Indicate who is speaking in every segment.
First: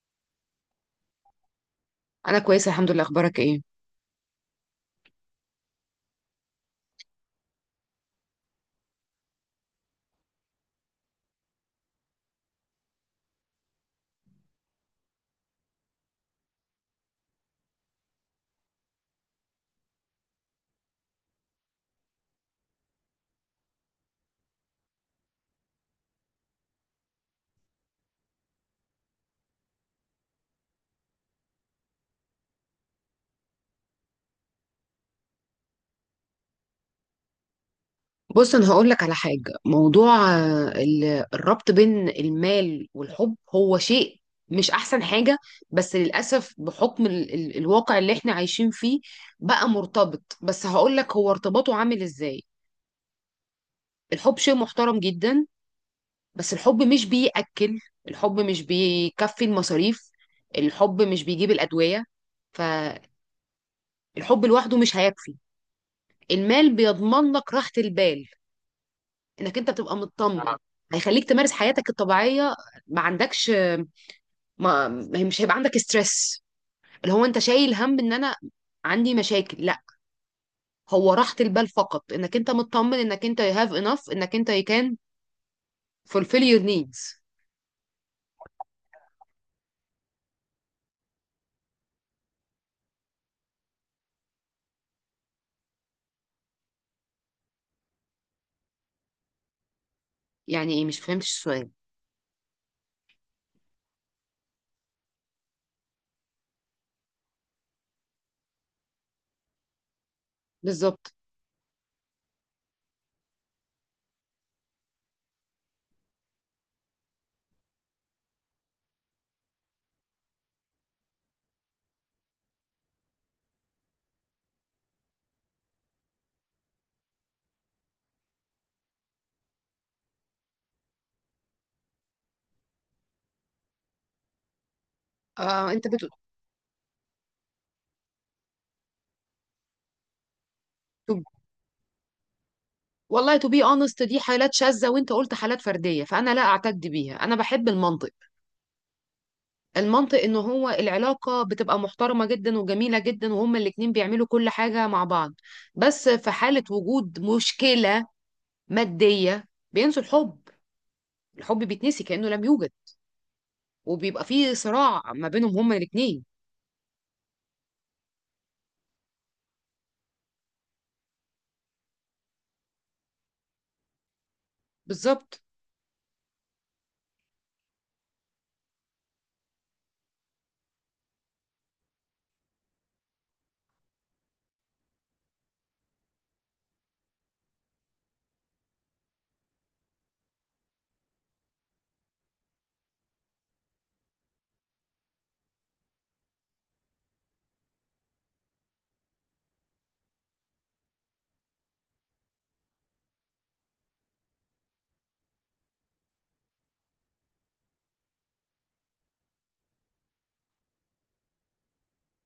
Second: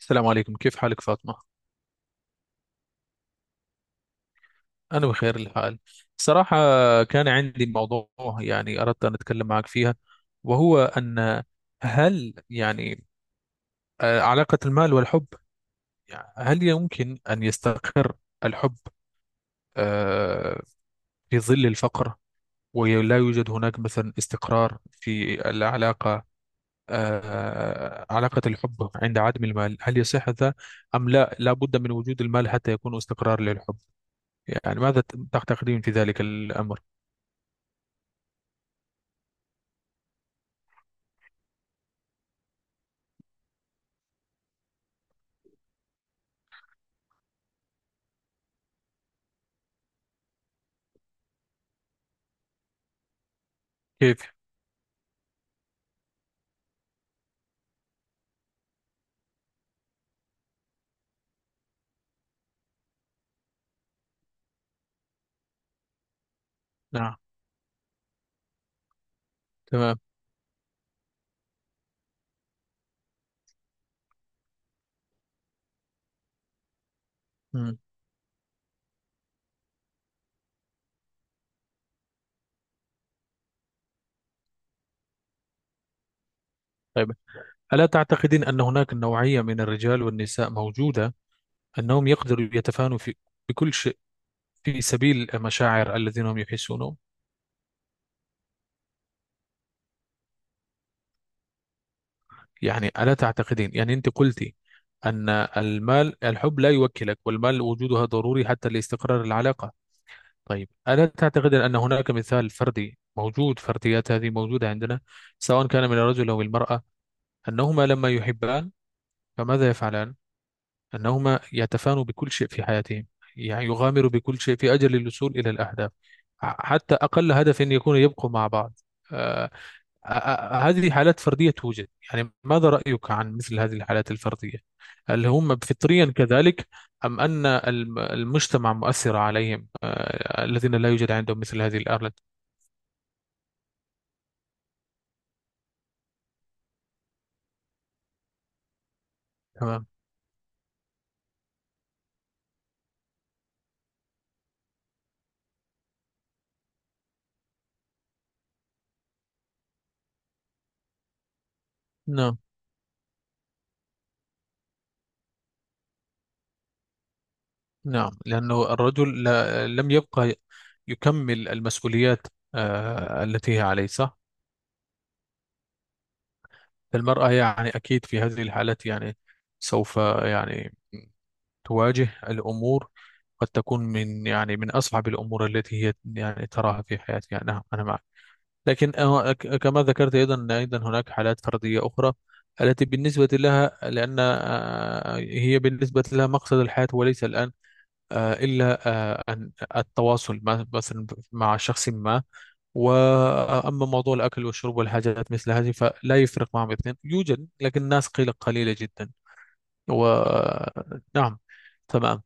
Speaker 1: السلام عليكم، كيف حالك فاطمة؟
Speaker 2: انا كويسه الحمد لله. اخبارك ايه؟
Speaker 1: أنا بخير الحال، صراحة. كان عندي موضوع يعني أردت أن أتكلم معك فيها، وهو أن، هل يعني علاقة المال والحب، يعني هل يمكن أن يستقر الحب آه، في ظل الفقر، ولا يوجد هناك مثلا استقرار في العلاقة؟ علاقة الحب عند عدم المال، هل يصح هذا أم لا، لا بد من وجود المال حتى يكون استقرار للحب؟ يعني ماذا تعتقدين في ذلك الأمر؟
Speaker 2: بص انا هقول لك على حاجه. موضوع الربط بين المال والحب هو شيء مش احسن حاجه، بس للاسف بحكم ال الواقع اللي احنا عايشين فيه بقى مرتبط. بس هقول لك هو ارتباطه عامل ازاي.
Speaker 1: كيف؟
Speaker 2: الحب شيء محترم جدا، بس الحب مش بيأكل، الحب مش بيكفي المصاريف، الحب مش بيجيب الادويه. فالحب لوحده مش هيكفي. المال
Speaker 1: نعم.
Speaker 2: بيضمن لك راحه البال، انك انت بتبقى
Speaker 1: تمام.
Speaker 2: مطمن. هيخليك تمارس حياتك الطبيعيه، ما عندكش، مش هيبقى عندك ستريس، اللي هو انت شايل
Speaker 1: مم.
Speaker 2: هم ان انا عندي مشاكل. لا، هو راحه البال فقط، انك انت مطمن، انك انت you have enough، انك انت you can fulfill your
Speaker 1: طيب،
Speaker 2: needs.
Speaker 1: ألا تعتقدين أن هناك نوعية من الرجال والنساء موجودة أنهم يقدروا يتفانوا في، بكل شيء، في سبيل المشاعر الذين هم يحسونهم؟
Speaker 2: يعني ايه؟ مش فهمتش السؤال.
Speaker 1: يعني ألا تعتقدين؟ يعني أنت قلتي أن المال، الحب لا يوكلك، والمال وجودها ضروري حتى لاستقرار العلاقة. طيب، ألا
Speaker 2: بالظبط.
Speaker 1: تعتقدين أن هناك مثال فردي موجود، فرديات هذه موجودة عندنا، سواء كان من الرجل أو المرأة، أنهما لما يحبان فماذا يفعلان؟ أنهما يتفانوا بكل شيء في حياتهم، يعني يغامروا بكل شيء في أجل الوصول إلى الأهداف، حتى أقل هدف أن يكون يبقوا مع بعض. آه، هذه حالات فردية توجد، يعني ماذا رأيك عن مثل هذه الحالات الفردية؟ هل هم
Speaker 2: آه انت
Speaker 1: فطريا
Speaker 2: بتقول.
Speaker 1: كذلك، أم أن المجتمع مؤثر عليهم، الذين لا يوجد
Speaker 2: to-
Speaker 1: عندهم مثل هذه الآلات؟
Speaker 2: والله to be honest دي حالات شاذة، وانت قلت حالات فردية، فانا لا اعتد بيها. انا بحب المنطق.
Speaker 1: تمام.
Speaker 2: المنطق ان هو العلاقة بتبقى محترمة جدا وجميلة جدا، وهما الاتنين بيعملوا كل حاجة مع بعض. بس في حالة وجود مشكلة مادية بينسوا الحب. الحب بيتنسي كأنه
Speaker 1: نعم،
Speaker 2: لم يوجد، وبيبقى فيه صراع ما بينهم هما الاتنين.
Speaker 1: نعم، لأنه الرجل لم يبقى يكمل المسؤوليات التي هي عليه، صح.
Speaker 2: بالظبط.
Speaker 1: المرأة يعني أكيد في هذه الحالات، يعني سوف يعني تواجه الأمور، قد تكون من يعني من أصعب الأمور التي هي يعني تراها في حياتها. نعم، أنا معك. لكن كما ذكرت أيضا أيضا هناك حالات فردية أخرى، التي بالنسبة لها، لأن هي بالنسبة لها مقصد الحياة وليس الآن، إلا أن التواصل مثلا مع شخص ما، وأما موضوع الأكل والشرب والحاجات مثل هذه فلا يفرق معهم. اثنين يوجد لكن الناس قلة قليلة جدا، ونعم. تمام.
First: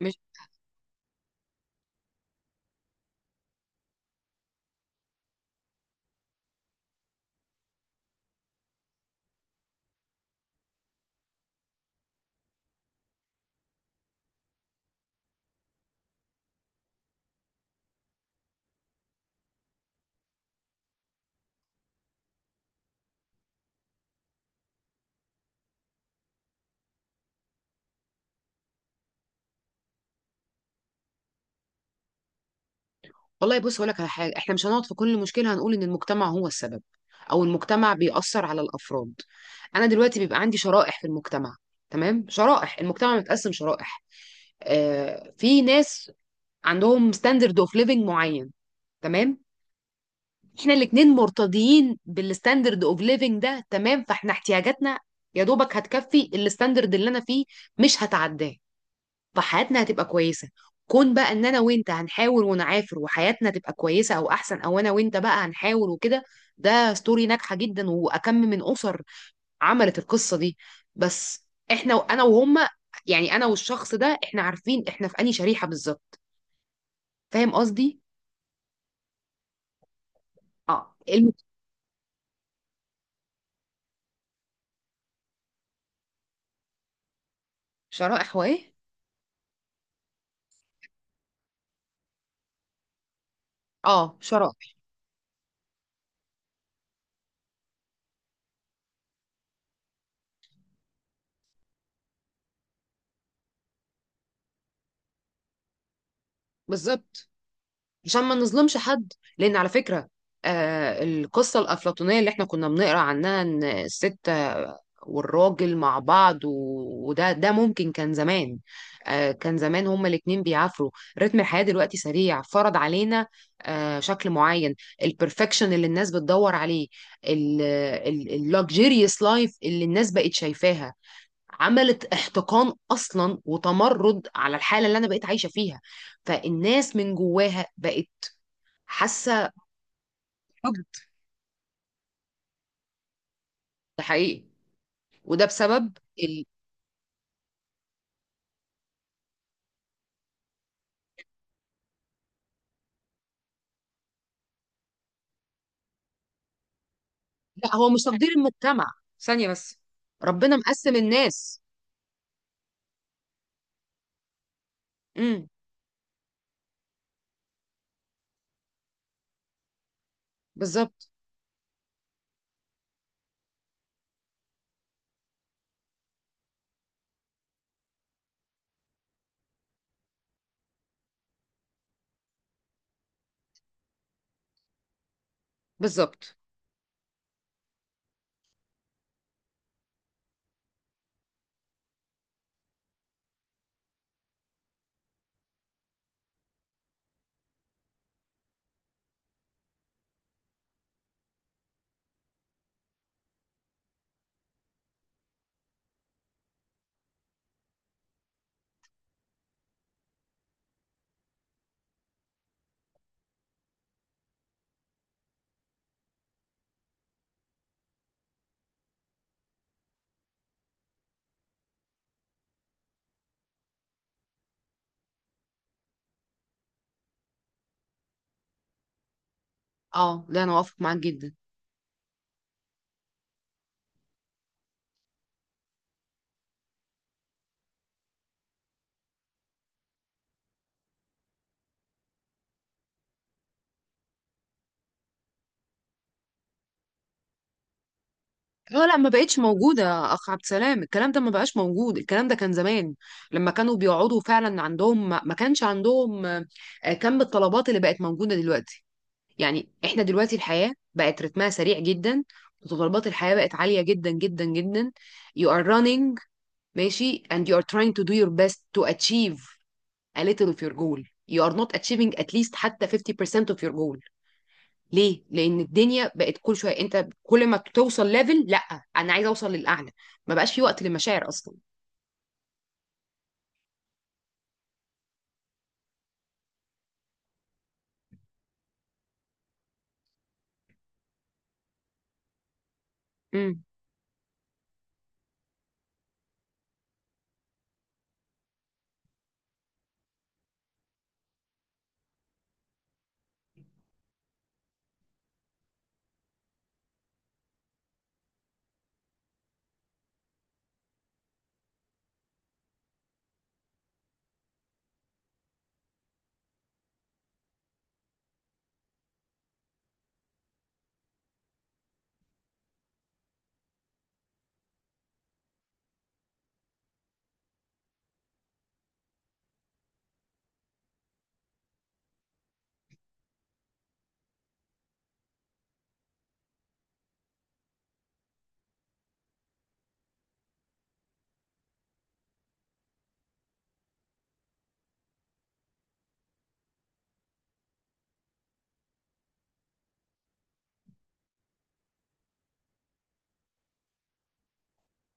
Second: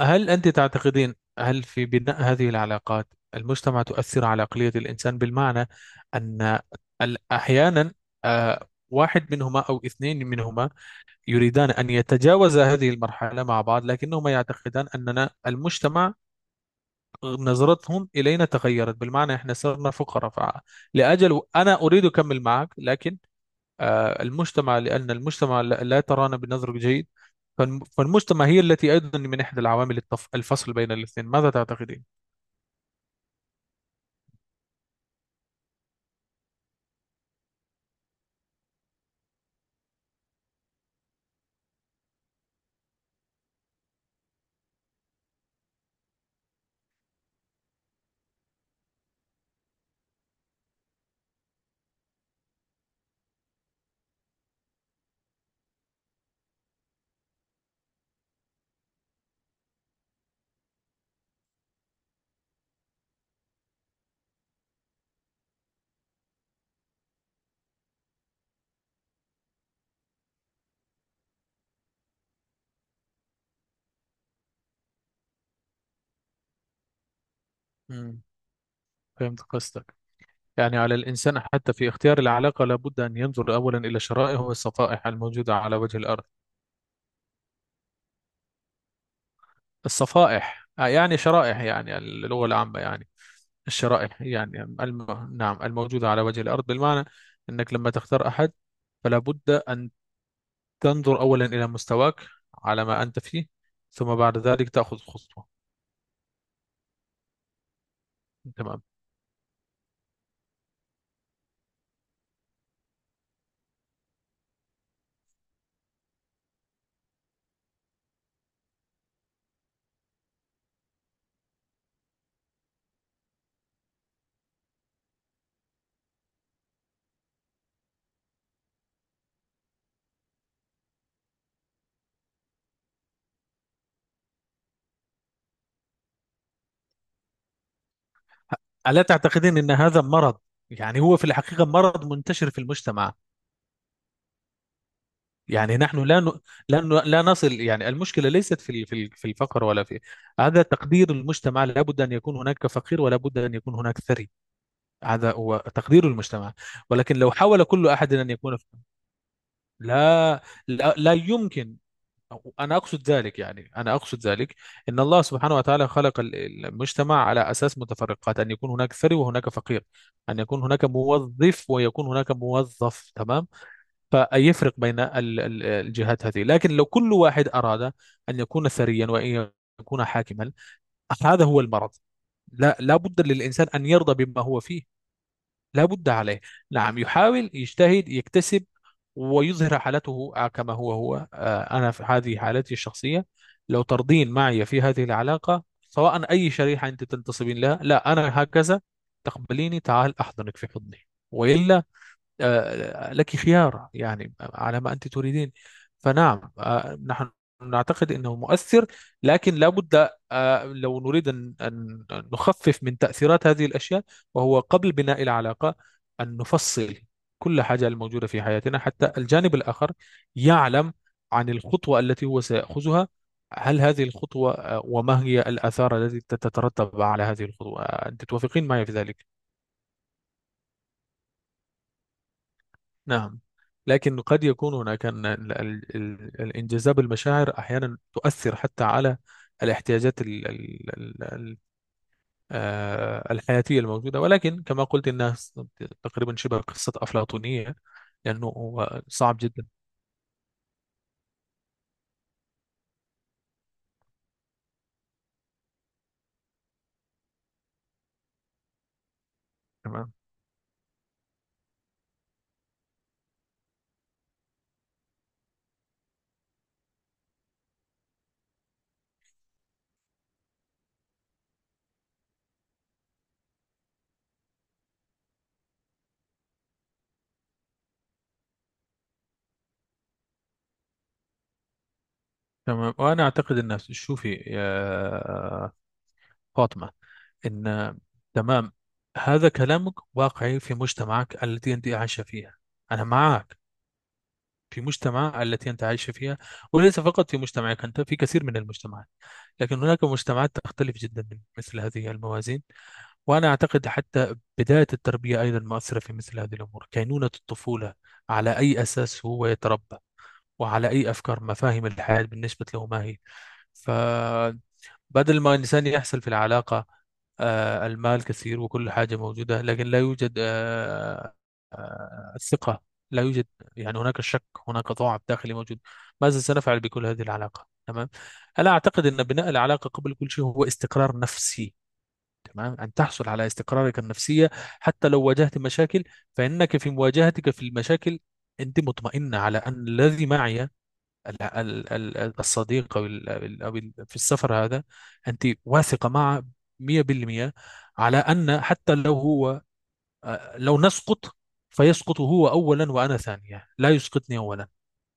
Speaker 2: مش،
Speaker 1: أنت تعتقدين، هل في بناء هذه العلاقات المجتمع تؤثر على عقلية الإنسان، بالمعنى أن أحيانا واحد منهما أو اثنين منهما يريدان أن يتجاوز هذه المرحلة مع بعض، لكنهما يعتقدان أننا المجتمع، نظرتهم إلينا تغيرت، بالمعنى إحنا صرنا فقراء، لأجل، أنا أريد أكمل معك لكن المجتمع، لأن المجتمع لا ترانا بنظر جيد، فالمجتمع هي التي أيضا من إحدى العوامل الفصل بين الاثنين. ماذا تعتقدين؟
Speaker 2: والله بص هقولك على حاجة، احنا مش هنقعد في كل مشكلة هنقول ان المجتمع هو السبب او المجتمع بيأثر على الافراد. انا دلوقتي بيبقى عندي شرائح في المجتمع. تمام؟ شرائح المجتمع متقسم شرائح. في ناس عندهم ستاندرد اوف ليفنج معين، تمام؟ احنا الاتنين مرتضيين بالستاندرد اوف ليفنج ده، تمام؟ فاحنا احتياجاتنا يا دوبك هتكفي الستاندرد اللي انا فيه، مش هتعداه. فحياتنا هتبقى كويسه. كون بقى ان انا وانت هنحاول ونعافر وحياتنا تبقى كويسه او احسن، او انا وانت بقى هنحاول وكده. ده ستوري ناجحه جدا، واكم من اسر عملت القصه دي. بس احنا انا وهما، يعني انا والشخص ده، احنا عارفين احنا في انهي شريحه بالظبط. فاهم قصدي؟
Speaker 1: مم. فهمت قصدك، يعني
Speaker 2: اه
Speaker 1: على الإنسان حتى في اختيار العلاقة لابد أن ينظر أولا إلى شرائح والصفائح الموجودة على وجه الأرض.
Speaker 2: شرائح. وايه؟
Speaker 1: الصفائح يعني شرائح، يعني اللغة العامة، يعني
Speaker 2: اه
Speaker 1: الشرائح يعني
Speaker 2: شرائح.
Speaker 1: نعم الموجودة على وجه الأرض، بالمعنى أنك لما تختار أحد فلا بد أن تنظر أولا إلى مستواك، على ما أنت فيه، ثم بعد ذلك تأخذ خطوة.
Speaker 2: بالظبط. عشان ما نظلمش
Speaker 1: تمام.
Speaker 2: حد، لان على فكره، آه القصه الافلاطونيه اللي احنا كنا بنقرا عنها ان الست والراجل مع بعض، وده ده ممكن كان زمان. آه كان زمان هما الاتنين بيعافروا. رتم الحياه دلوقتي سريع، فرض علينا شكل معين. البرفكشن اللي الناس بتدور عليه، اللوكجيريوس لايف اللي الناس بقت شايفاها، عملت احتقان اصلا وتمرد على الحاله اللي انا بقيت عايشه فيها. فالناس من جواها بقت
Speaker 1: ألا
Speaker 2: حاسه
Speaker 1: تعتقدين أن هذا مرض؟
Speaker 2: حقد.
Speaker 1: يعني هو في الحقيقة مرض منتشر في المجتمع،
Speaker 2: ده حقيقي. وده
Speaker 1: يعني
Speaker 2: بسبب
Speaker 1: نحن
Speaker 2: ال...
Speaker 1: لا نصل، يعني المشكلة ليست في في الفقر، ولا في، هذا تقدير المجتمع، لا بد أن يكون هناك فقير، ولا بد أن يكون هناك ثري، هذا هو تقدير المجتمع. ولكن لو حاول
Speaker 2: لا، هو
Speaker 1: كل
Speaker 2: مش
Speaker 1: أحد
Speaker 2: تقدير
Speaker 1: أن يكون،
Speaker 2: المجتمع. ثانيه بس.
Speaker 1: لا،
Speaker 2: ربنا
Speaker 1: لا،
Speaker 2: مقسم
Speaker 1: لا
Speaker 2: الناس.
Speaker 1: يمكن. أنا أقصد ذلك، يعني أنا أقصد ذلك، أن الله
Speaker 2: امم.
Speaker 1: سبحانه وتعالى خلق المجتمع على أساس متفرقات، أن يكون هناك ثري وهناك فقير، أن يكون هناك
Speaker 2: بالظبط.
Speaker 1: موظف ويكون هناك موظف. تمام. فيفرق بين الجهات هذه، لكن لو كل واحد أراد أن يكون ثريا، وأن يكون حاكما، هذا هو المرض. لا، لا بد للإنسان أن يرضى بما هو فيه، لابد
Speaker 2: بالظبط.
Speaker 1: عليه. نعم، يحاول يجتهد يكتسب ويظهر حالته كما هو أنا في هذه حالتي الشخصية، لو ترضين معي في هذه العلاقة، سواء أي شريحة أنت تنتصبين لها، لا أنا هكذا، تقبليني، تعال أحضنك في حضني، وإلا لك خيار يعني على ما أنت تريدين. فنعم، نحن نعتقد أنه مؤثر، لكن لابد لو نريد أن نخفف من تأثيرات هذه الأشياء، وهو قبل بناء العلاقة أن نفصل كل حاجة الموجودة في حياتنا، حتى الجانب الآخر يعلم عن الخطوة التي هو سيأخذها، هل هذه الخطوة، وما هي الآثار التي تترتب على هذه الخطوة؟ أنت توافقين معي في ذلك؟
Speaker 2: اه لا، انا وافق معاك جدا.
Speaker 1: نعم، لكن قد يكون هناك الانجذاب، المشاعر أحيانا تؤثر حتى على الاحتياجات الحياتية الموجودة، ولكن كما قلت إنها تقريبا شبه قصة أفلاطونية، لأنه
Speaker 2: اه لا،
Speaker 1: هو
Speaker 2: ما
Speaker 1: صعب
Speaker 2: بقتش
Speaker 1: جدا.
Speaker 2: موجوده يا اخ عبد السلام. الكلام ده ما بقاش موجود، الكلام ده كان زمان، لما كانوا بيقعدوا فعلا عندهم، ما كانش عندهم كم الطلبات اللي بقت موجوده دلوقتي. يعني احنا
Speaker 1: تمام.
Speaker 2: دلوقتي الحياة بقت رتمها سريع جدا، متطلبات الحياة بقت عالية جدا جدا جدا. You are running ماشي and you are trying to do your best to achieve a little of your goal. You are not achieving at least حتى 50% of your goal. ليه؟ لأن الدنيا بقت كل شوية انت كل ما توصل ليفل، لا انا عايزة اوصل للأعلى. ما بقاش في وقت للمشاعر أصلا.
Speaker 1: تمام، وأنا أعتقد أن، شوفي يا فاطمة، إن، تمام، هذا كلامك واقعي في مجتمعك التي أنت عايشة فيها، أنا معك،
Speaker 2: امم.
Speaker 1: في مجتمع التي أنت عايش فيها، وليس فقط في مجتمعك أنت، في كثير من المجتمعات، لكن هناك مجتمعات تختلف جدا من مثل هذه الموازين. وأنا أعتقد حتى بداية التربية أيضا مؤثرة في مثل هذه الأمور، كينونة الطفولة، على أي أساس هو يتربى، وعلى أي أفكار، مفاهيم الحياة بالنسبة له ما هي، بدل ما الإنسان يحصل في العلاقة المال كثير وكل حاجة موجودة لكن لا يوجد الثقة، لا يوجد، يعني هناك الشك، هناك ضعف داخلي موجود، ماذا سنفعل بكل هذه العلاقة؟ تمام. أنا أعتقد أن بناء العلاقة قبل كل شيء هو استقرار نفسي، تمام، أن تحصل على استقرارك النفسية، حتى لو واجهت مشاكل، فإنك في مواجهتك في المشاكل أنت مطمئنة على أن الذي معي، الصديق، او في السفر هذا، انت واثقه معه 100%، على ان حتى لو هو لو نسقط، فيسقط هو اولا وانا ثانيه، لا يسقطني اولا،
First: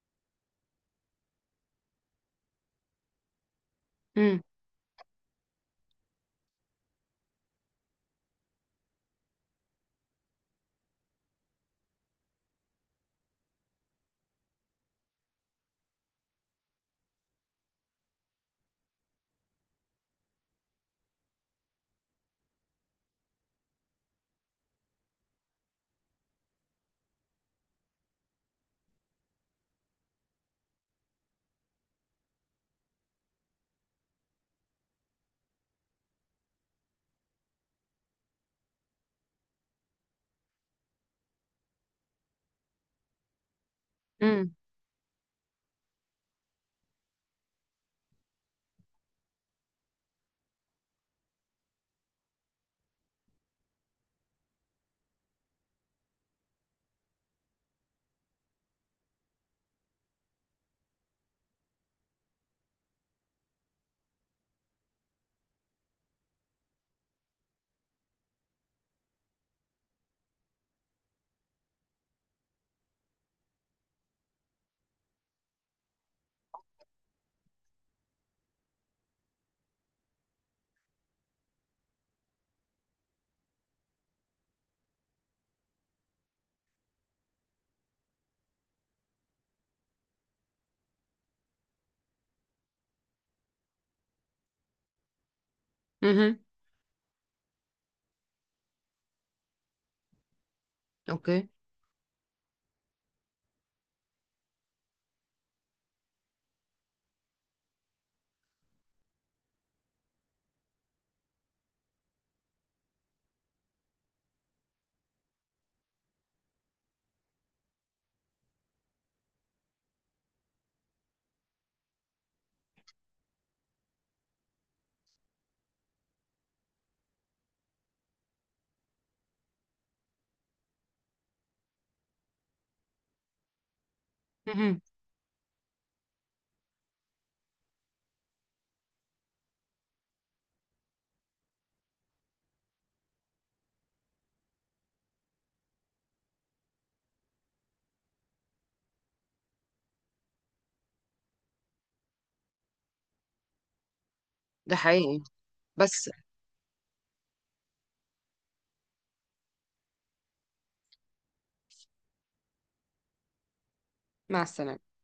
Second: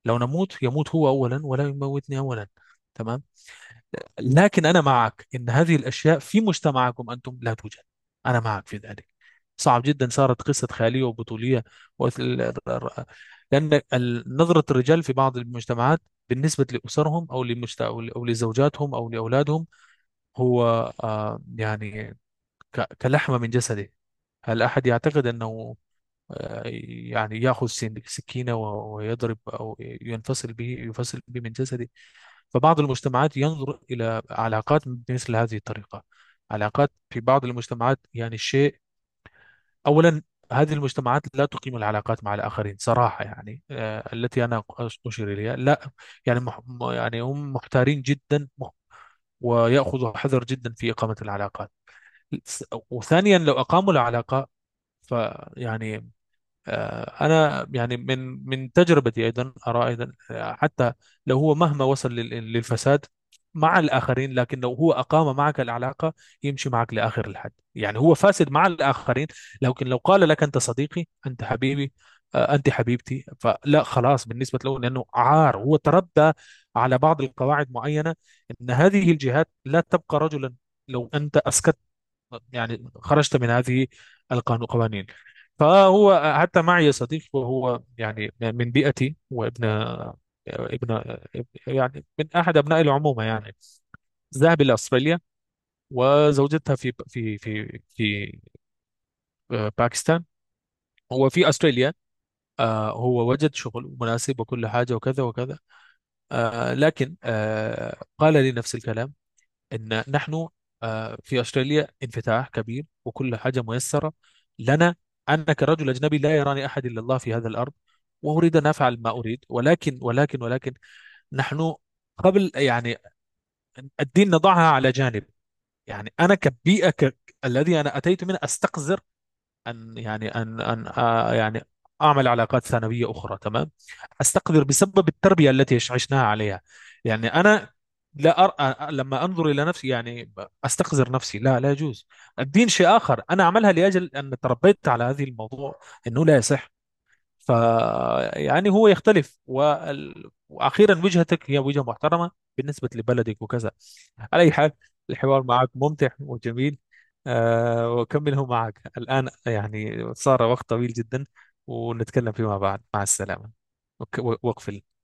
Speaker 1: لو نموت يموت هو اولا ولا يموتني اولا. تمام.
Speaker 2: امم.
Speaker 1: لكن أنا معك إن هذه الأشياء في مجتمعكم أنتم لا توجد، أنا معك في ذلك، صعب جدا، صارت قصة خيالية وبطولية، وال- لأن نظرة الرجال في بعض المجتمعات بالنسبة لأسرهم أو لزوجاتهم أو لأولادهم، هو يعني كلحمة من جسده، هل أحد يعتقد أنه آه، يعني يأخذ سكينة ويضرب، أو ينفصل به، يفصل به من جسده؟ فبعض المجتمعات ينظر إلى علاقات بمثل هذه الطريقة، علاقات في بعض المجتمعات يعني الشيء، أولا، هذه المجتمعات لا تقيم العلاقات مع الآخرين صراحة، يعني التي أنا أشير إليها، لا، يعني يعني هم محتارين جدا، ويأخذوا حذر جدا في إقامة العلاقات، س- وثانيا لو أقاموا العلاقة، فيعني، أنا يعني من تجربتي، أيضا أرى أيضا، حتى لو هو مهما وصل للفساد مع الآخرين، لكن لو هو أقام معك العلاقة يمشي معك لآخر الحد، يعني هو فاسد مع الآخرين، لكن لو قال لك أنت صديقي، أنت حبيبي، أنت حبيبتي، فلا، خلاص بالنسبة له، لأنه، عار، هو تربى على بعض القواعد معينة، أن هذه الجهات لا تبقى رجلا لو أنت أسكت، يعني خرجت من هذه القوانين. فهو حتى معي صديق، وهو يعني من بيئتي، وابن ابن يعني من احد ابناء العمومه، يعني ذهب الى استراليا
Speaker 2: امم.
Speaker 1: وزوجتها في باكستان، هو
Speaker 2: اوكي.
Speaker 1: في استراليا، هو وجد شغل مناسب وكل حاجه وكذا وكذا، لكن قال لي نفس الكلام، ان نحن في استراليا انفتاح كبير وكل حاجه ميسره لنا، انا كرجل اجنبي لا يراني احد الا الله في هذا الارض، واريد ان افعل ما اريد، ولكن نحن، قبل يعني الدين نضعها على جانب، يعني انا كبيئه الذي انا اتيت منه استقذر أن، يعني أن يعني أعمل علاقات ثانوية أخرى، تمام، أستقدر
Speaker 2: مهم.
Speaker 1: بسبب التربية التي عشناها عليها، يعني أنا لا أرى لما أنظر إلى نفسي، يعني أستقذر نفسي، لا، لا يجوز. الدين شيء آخر، أنا أعملها لأجل أن تربيت على هذه الموضوع أنه لا يصح، ف يعني هو يختلف، واخيرا وجهتك هي وجهه محترمه بالنسبه لبلدك وكذا، على اي حال
Speaker 2: ده حقيقي.
Speaker 1: الحوار معك
Speaker 2: بس
Speaker 1: ممتع وجميل. وأكمله معك الآن، يعني صار وقت طويل جدا، ونتكلم فيما بعد. مع السلامة. وك-
Speaker 2: مع السلامة.
Speaker 1: وأقفل.